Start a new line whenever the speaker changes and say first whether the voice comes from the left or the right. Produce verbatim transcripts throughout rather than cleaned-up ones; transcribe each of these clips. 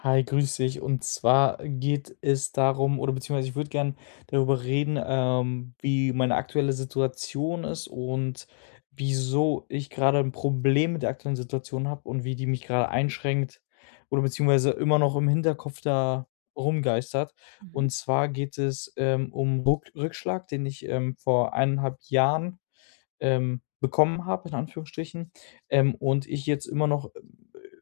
left: Hi, grüß dich. Und zwar geht es darum oder beziehungsweise ich würde gerne darüber reden, ähm, wie meine aktuelle Situation ist und wieso ich grade 'n Problem mit der aktuellen Situation habe und wie die mich grade einschränkt, oder beziehungsweise immer noch im Hinterkopf da rumgeistert. Und
right: Mhm.
left: zwar geht es, ähm, um Ruck Rückschlag, den ich, ähm, vor eineinhalb Jahren, ähm, bekommen habe, in Anführungsstrichen, ähm, und ich jetzt immer noch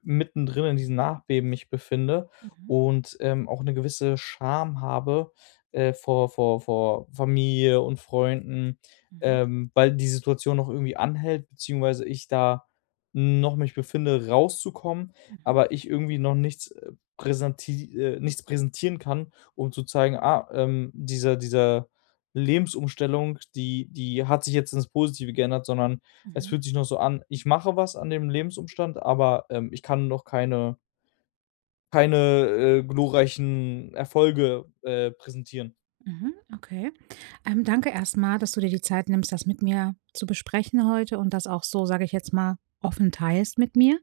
left: mitten drin in diesem Nachbeben mich befinde
right: Mhm.
left: und, ähm, auch 'ne gewisse Scham habe, äh, vor vor vor Familie und Freunden,
right: Mhm.
left: ähm, weil die Situation noch irgendwie anhält, beziehungsweise ich da noch mich befinde, rauszukommen,
right: Mhm.
left: aber ich irgendwie noch nichts, äh, präsenti äh, nichts präsentieren kann, um zu zeigen: „Ah, ähm, diese diese Lebensumstellung, die die hat sich jetzt ins Positive geändert“, sondern es
right: Mhm.
left: fühlt sich noch so an, ich mache was an dem Lebensumstand, aber, ähm, ich kann noch keine keine, äh, glorreichen Erfolge, äh, präsentieren.
right: Mhm. Okay. Ähm, danke erstmal, dass du dir die Zeit nimmst, das mit mir zu besprechen heute und das auch so, sage ich jetzt mal, offen teilst mit mir.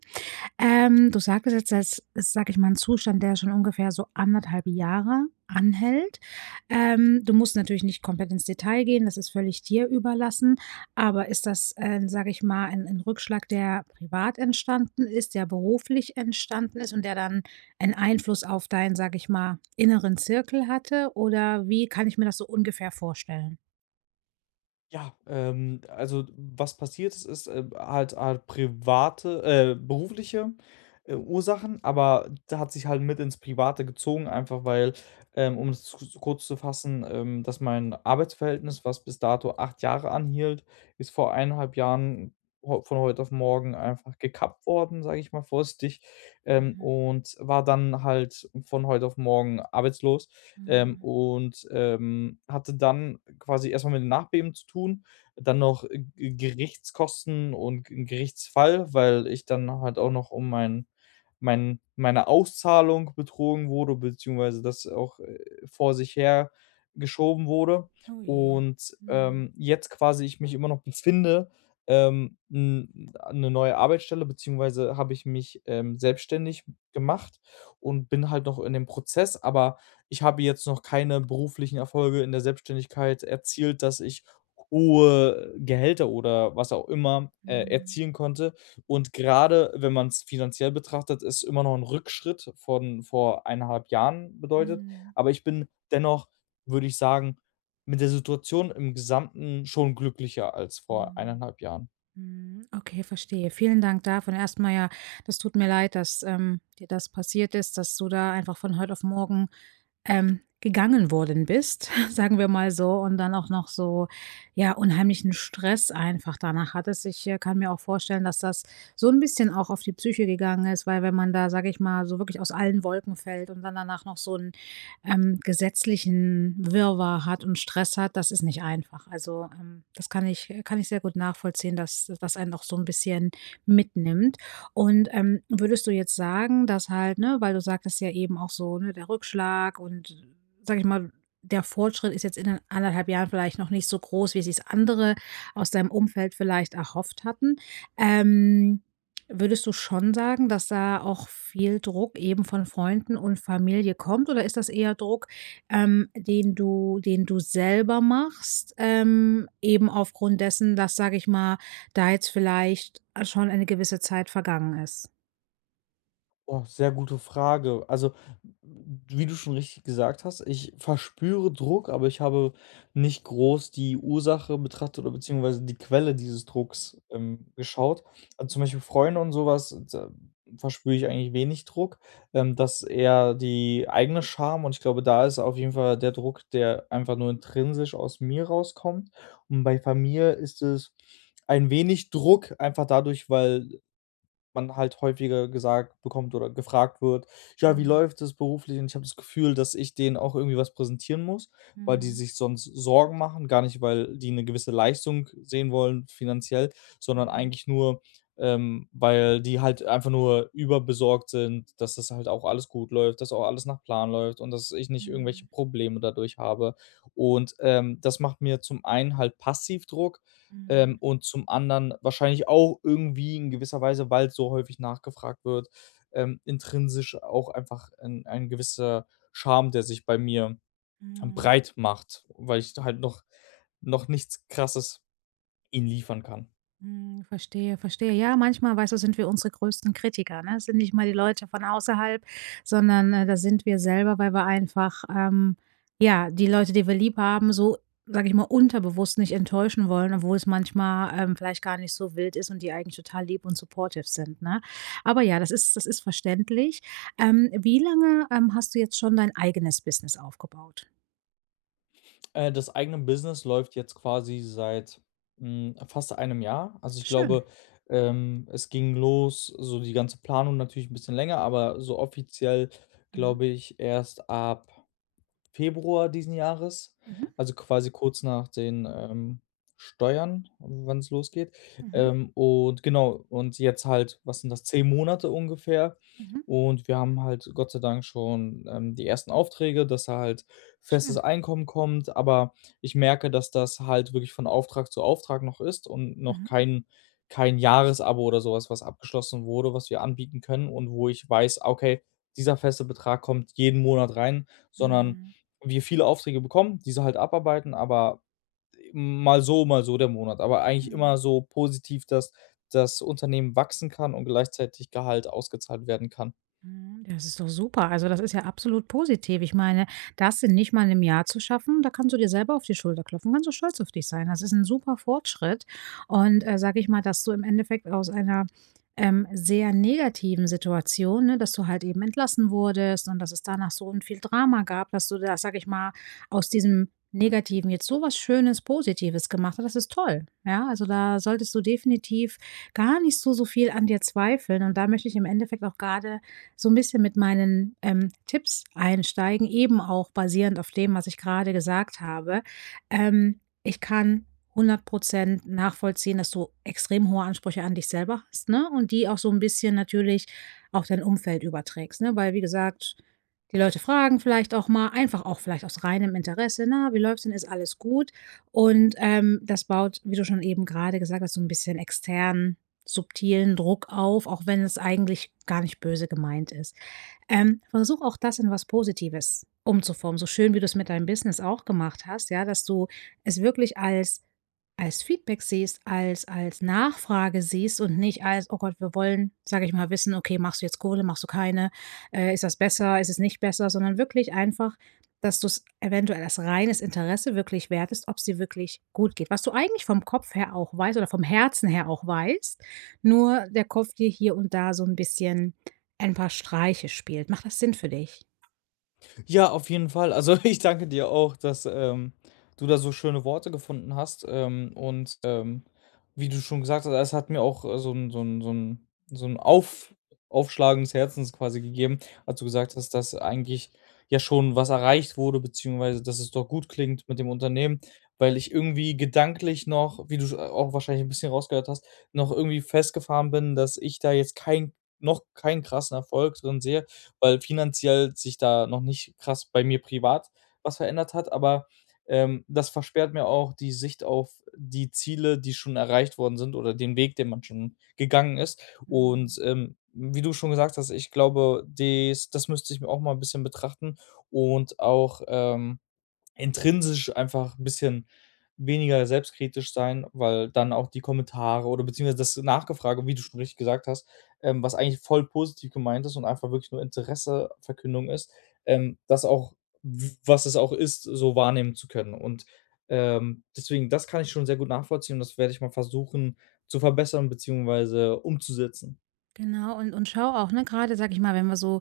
right: Ähm, du sagtest jetzt, das ist, sage ich mal, 'n Zustand, der schon ungefähr so anderthalb Jahre anhält ähm, du musst natürlich nicht komplett ins Detail gehen, das ist völlig dir überlassen, aber ist das, ähm, sage ich mal, ein ein Rückschlag, der privat entstanden ist, der beruflich entstanden ist und der dann 'n Einfluss auf deinen, sage ich mal, inneren Zirkel hatte, oder wie kann ich mir das so ungefähr vorstellen?
left: Ja, ähm, also, was passiert ist, ist halt halt private äh, berufliche Ursachen, aber da hat sich halt mit ins Private gezogen, einfach, weil, ähm, um es s kurz zu fassen, ähm, dass mein Arbeitsverhältnis, was bis dato acht Jahre anhielt, ist vor eineinhalb Jahren v von heute auf morgen einfach gekappt worden, sage ich mal vorsichtig, ähm,
right: Mhm.
left: und war dann halt von heute auf morgen arbeitslos. Ähm,
right: Mhm.
left: und, ähm, hatte dann quasi erstmal mit dem Nachbeben zu tun, dann noch G Gerichtskosten und Gerichtsfall, weil ich dann halt auch noch um mein mein meine Auszahlung betrogen wurde, beziehungsweise das auch vor sich her geschoben wurde
right: Oh je,
left: und,
right: mhm.
left: ähm, jetzt quasi ich mich immer noch befinde, ähm, 'n 'ne neue Arbeitsstelle beziehungsweise habe ich mich, ähm, selbstständig gemacht und bin halt noch in dem Prozess, aber ich habe jetzt noch keine beruflichen Erfolge in der Selbstständigkeit erzielt, dass ich hohe Gehälter oder was auch immer, äh,
right: Mhm.
left: erzielen konnte. Und grade wenn man's finanziell betrachtet, ist es immer noch ein Rückschritt von vor eineinhalb Jahren bedeutet,
right: Mhm.
left: aber ich bin dennoch, würde ich sagen, mit der Situation im Gesamten schon glücklicher als vor
right: Mhm.
left: eineinhalb Jahren.
right: Mhm. Okay, verstehe. Vielen Dank dafür erstmal. Ja, das tut mir leid, dass, ähm, dir das passiert ist, dass du da einfach von heute auf morgen, ähm, gegangen worden bist, sagen wir mal so, und dann auch noch so, ja, unheimlichen Stress einfach danach hattest. Ich, äh, kann mir auch vorstellen, dass das so 'n bisschen auch auf die Psyche gegangen ist, weil, wenn man da, sage ich mal, so wirklich aus allen Wolken fällt und dann danach noch so 'n, ähm, gesetzlichen Wirrwarr hat und Stress hat, das ist nicht einfach. Also, ähm, das kann ich kann ich sehr gut nachvollziehen, dass das einen auch so 'n bisschen mitnimmt und, ähm, würdest du jetzt sagen, dass halt ne, weil du sagtest ja eben auch so, ne, der Rückschlag und, sage ich mal, der Fortschritt ist jetzt in anderthalb Jahren vielleicht noch nicht so groß, wie sich's andere aus deinem Umfeld vielleicht erhofft hatten, ähm, würdest du schon sagen, dass da auch viel Druck eben von Freunden und Familie kommt oder ist das eher Druck, ähm, den du den du selber machst, ähm, eben aufgrund dessen, dass, sage ich mal, da jetzt vielleicht schon eine gewisse Zeit vergangen ist.
left: Oh, sehr gute Frage. Also, w wie du schon richtig gesagt hast, ich verspüre Druck, aber ich habe nicht groß die Ursache betrachtet oder beziehungsweise die Quelle dieses Drucks, ähm, geschaut. Also, zum Beispiel Freunde und sowas, da verspüre ich eigentlich wenig Druck, ähm, das ist eher die eigene Scham und ich glaube, da ist auf jeden Fall der Druck, der einfach nur intrinsisch aus mir rauskommt. Und bei Familie ist es ein wenig Druck, einfach dadurch, weil man halt häufiger gesagt bekommt oder gefragt wird: „Ja, wie
right: Mhm.
left: läuft es beruflich?“ Und ich habe das Gefühl, dass ich denen auch irgendwie was präsentieren muss, weil die
right: Mhm.
left: sich sonst Sorgen machen, gar nicht, weil die 'ne gewisse Leistung sehen wollen, finanziell, sondern
right: Mhm.
left: eigentlich nur, ähm, weil die halt einfach nur überbesorgt sind, dass das halt auch alles gut läuft, dass auch alles nach Plan läuft und dass ich nicht irgendwelche
right: Mhm.
left: Probleme dadurch habe. Und, ähm, das macht mir zum einen halt passiv Druck, ähm,
right: Mhm.
left: und zum anderen wahrscheinlich auch irgendwie in gewisser Weise, weil's so häufig nachgefragt wird, ähm, intrinsisch auch einfach 'n ein gewisser Scham, der sich bei mir
right: Mhm.
left: breit macht, weil ich da halt noch noch nichts Krasses ihnen liefern kann.
right: Mhm. Verstehe, verstehe. Ja, manchmal, weißt du, sind wir unsere größten Kritiker, ne? Sind nicht mal die Leute von außerhalb, sondern da sind wir selber, weil wir einfach, ähm ja, die Leute, die wir lieb haben, so, sage ich mal, unterbewusst nicht enttäuschen wollen, obwohl es manchmal, ähm, vielleicht gar nicht so wild ist und die eigentlich total lieb und supportive sind, ne? Aber ja, das ist das ist verständlich. Ähm, wie lange, ähm, hast du jetzt schon dein eigenes Business aufgebaut?
left: Äh, das eigene Business läuft jetzt quasi seit, hm, fast einem Jahr. Also, ich
right: Schön.
left: glaube, ähm, es ging los so die ganze Planung natürlich 'n bisschen länger, aber so offiziell,
right: Mhm.
left: glaube ich erst ab Februar diesen Jahres,
right: Mhm.
left: also, quasi kurz nach den, ähm, Steuern, wann's losgeht.
right: Mhm.
left: Ähm, und genau, und jetzt halt was sind das, zehn Monate ungefähr.
right: Mhm.
left: Und wir haben halt Gott sei Dank schon, ähm, die ersten Aufträge, dass da halt festes
right: Schön.
left: Einkommen kommt, aber, ich merke, dass das halt wirklich von Auftrag zu Auftrag noch ist und noch
right: Mhm.
left: kein kein Jahresabo oder sowas, was abgeschlossen wurde, was wir anbieten können und wo ich weiß: „Ah, okay, dieser feste Betrag kommt jeden Monat rein“, sondern,
right: Mhm.
left: wir viele Aufträge bekommen, diese halt abarbeiten, aber mal so, mal so der Monat. Aber eigentlich
right: Mhm.
left: immer so positiv, dass das Unternehmen wachsen kann und gleichzeitig Gehalt ausgezahlt werden kann.
right: Mhm, das ist doch super, also, das ist ja absolut positiv. Ich meine, das in nicht mal 'nem Jahr zu schaffen, da kannst du dir selber auf die Schulter klopfen, kannst du stolz auf dich sein. Das ist 'n super Fortschritt und, sage ich mal, dass du im Endeffekt aus einer, ähm, sehr negativen Situation, ne dass du halt eben entlassen wurdest und dass es danach so 'n viel Drama gab dass du da, sage ich mal, aus diesem Negativen jetzt so was Schönes Positives gemacht hast. Das ist toll. Ja, also, da solltest du definitiv gar nicht so so viel an dir zweifeln und da möchte ich im Endeffekt auch grade so 'n bisschen mit meinen, ähm, Tipps einsteigen, eben auch basierend auf dem, was ich grade gesagt habe. Ähm, ich kann hundert Prozent nachvollziehen, dass du extrem hohe Ansprüche an dich selber hast, ne, und die auch so 'n bisschen natürlich auf dein Umfeld überträgst, ne, weil, wie gesagt, die Leute fragen vielleicht auch mal, einfach auch vielleicht aus reinem Interesse: „Na, wie läuft's denn? Ist alles gut?” Und, ähm, das baut, wie du schon eben grade gesagt hast, so 'n bisschen externen subtilen Druck auf, auch wenn es eigentlich gar nicht böse gemeint ist. Ähm, versuche auch das in was Positives umzuformen, so schön, wie du es mit deinem Business auch gemacht hast. Ja, dass du es wirklich als als Feedback siehst, als als Nachfrage siehst und nicht als: „Oh Gott, wir wollen”, sage ich mal, „wissen, okay, machst du jetzt Kohle? Machst du keine? Äh, ist das besser? Ist es nicht besser?” sondern wirklich einfach, dass du's eventuell als reines Interesse wirklich wert ist, ob's dir wirklich gut geht. Was du eigentlich vom Kopf her auch weißt oder vom Herzen her auch weißt, nur der Kopf dir hier und da so 'n bisschen ein paar Streiche spielt. Macht das Sinn für dich?
left: Ja, auf jeden Fall. Also, ich danke dir auch, dass, ähm, du da so schöne Worte gefunden hast, ähm, und, ähm, wie du schon gesagt hast, es hat mir auch, äh, so 'n so 'n so 'n so 'n Auf Aufschlagen des Herzens quasi gegeben, als du gesagt hast, dass eigentlich ja schon was erreicht wurde, beziehungsweise dass es doch gut klingt mit dem Unternehmen, weil ich irgendwie gedanklich noch, wie du sch a auch wahrscheinlich 'n bisschen rausgehört hast, noch irgendwie festgefahren bin, dass ich da jetzt kein noch kein krassen Erfolg drin sehe, weil finanziell sich da noch nicht krass bei mir privat was verändert hat. Aber, ähm, das versperrt mir auch die Sicht auf die Ziele, die schon erreicht worden sind, oder den Weg, den man schon gegangen ist,
right: Mhm.
left: und, ähm, wie du schon gesagt hast, ich glaube, des das müsste ich mir auch mal bisschen betrachten und auch, ähm, intrinsisch einfach 'n bisschen weniger selbstkritisch sein, weil dann auch die Kommentare oder beziehungsweise das Nachgefrage wie du schon richtig gesagt hast, ähm, was eigentlich voll positiv gemeint ist und einfach wirklich nur Interesseverkündung ist, ähm, das auch w was es auch ist, so wahrnehmen zu können. Und, ähm, deswegen, das kann ich schon sehr gut nachvollziehen und das werde ich mal versuchen, zu verbessern beziehungsweise umzusetzen.
right: Genau und und schaue auch, ne, grade sage ich mal, wenn wir so,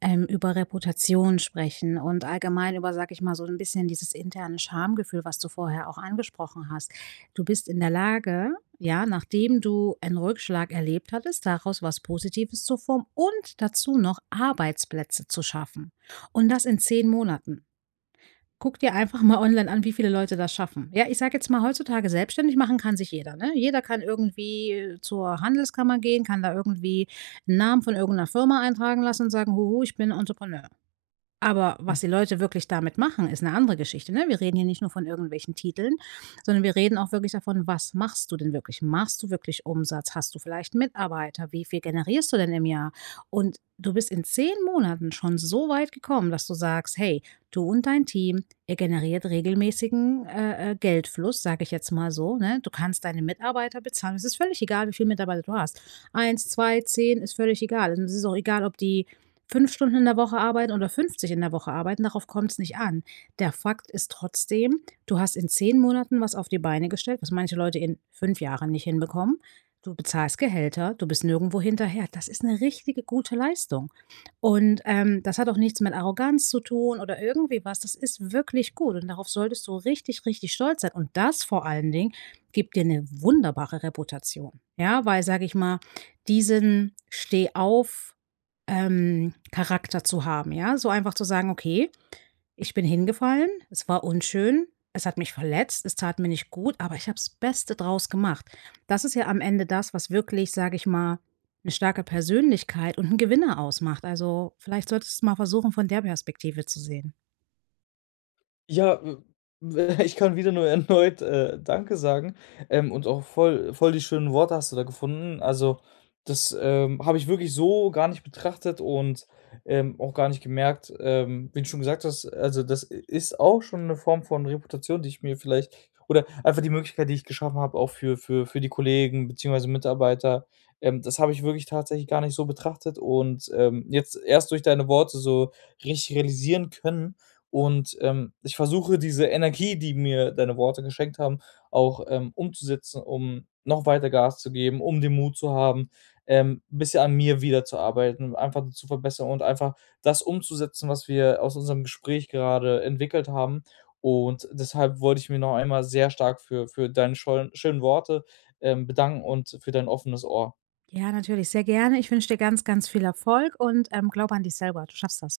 right: ähm, über Reputation sprechen und allgemein über, sage ich mal, so 'n bisschen dieses interne Schamgefühl, was du vorher auch angesprochen hast. Du bist in der Lage, ja, nachdem du einen Rückschlag erlebt hattest, daraus was Positives zu formen und dazu noch Arbeitsplätze zu schaffen. Und das in zehn Monaten. Guck dir einfach mal online an, wie viele Leute das schaffen. Ja, ich sage jetzt mal, heutzutage selbstständig machen kann sich jeder, ne? Jeder kann irgendwie zur Handelskammer gehen, kann da irgendwie 'n Namen von irgend 'ner Firma eintragen lassen und sagen: „Huhu, ich bin Entrepreneur.“ Aber was die Leute wirklich damit machen, ist 'ne andere Geschichte, ne? Wir reden hier nicht nur von irgendwelchen Titeln, sondern wir reden auch wirklich davon, was machst du denn wirklich? Machst du wirklich Umsatz? Hast du vielleicht Mitarbeiter? Wie viel generierst du denn im Jahr? Und du bist in Zehn Monaten schon so weit gekommen, dass du sagst: „Hey, du und dein Team, ihr generiert regelmäßigen, äh, äh, Geldfluss“, sage ich jetzt mal so, ne, du kannst deine Mitarbeiter bezahlen. Es ist völlig egal, wie viele Mitarbeiter du hast. eins, zwei, zehn, ist völlig egal. Es ist auch egal, ob die fünf Stunden in der Woche arbeiten oder fünfzig in der Woche arbeiten, darauf kommt's nicht an. Der Fakt ist trotzdem: Du hast in zehn Monaten was auf die Beine gestellt, was manche Leute in fünf Jahren nicht hinbekommen. Du bezahlst Gehälter. Du bist nirgendwo hinterher. Das ist 'ne richtige, gute Leistung. Und, ähm, das hat auch nichts mit Arroganz zu tun, oder irgendwie was, das ist wirklich gut und darauf solltest du richtig, richtig stolz sein. Und das vor allen Dingen gibt dir 'ne wunderbare Reputation, ja? Weil, sage ich mal, diesen Stehauf ähm, Charakter zu haben, ja? So, einfach zu sagen: „Okay, ich bin hingefallen. Es war unschön. Es hat mich verletzt. Es tat mir nicht gut, aber ich habe das Beste draus gemacht.“ Das ist ja am Ende das, was wirklich, sage ich mal, 'ne starke Persönlichkeit und 'n Gewinner ausmacht, also, vielleicht solltest du mal versuchen, von der Perspektive zu sehen.
left: Ja, äh, w ich kann wieder nur erneut, äh, „Danke“ sagen, ähm, und auch voll voll die schönen Worte hast du da gefunden. Also, das, ähm, habe ich wirklich so gar nicht betrachtet und, ähm, auch gar nicht gemerkt, ähm, wie du schon gesagt hast, also, das i ist auch schon 'ne Form von Reputation, die ich mir vielleicht oder, einfach die Möglichkeit, die ich geschaffen habe, auch für für für die Kollegen beziehungsweise Mitarbeiter, ähm, das habe ich wirklich tatsächlich gar nicht so betrachtet und, ähm, jetzt erst durch deine Worte so richtig realisieren können. Und, ähm, ich versuche, diese Energie, die mir deine Worte geschenkt haben, auch, ähm, umzusetzen, um noch weiter Gas zu geben, um den Mut zu haben, ähm, bisschen an mir wieder zu arbeiten, einfach zu verbessern und einfach das umzusetzen, was wir aus unserem Gespräch gerade entwickelt haben. Und deshalb wollte ich mich noch einmal sehr stark für für deine Schollen schönen Worte, ähm, bedanken und für dein offenes Ohr.
right: Ja, natürlich, sehr gerne. Ich wünsche dir ganz, ganz viel Erfolg und, ähm, glaube an dich selber. Du schaffst das.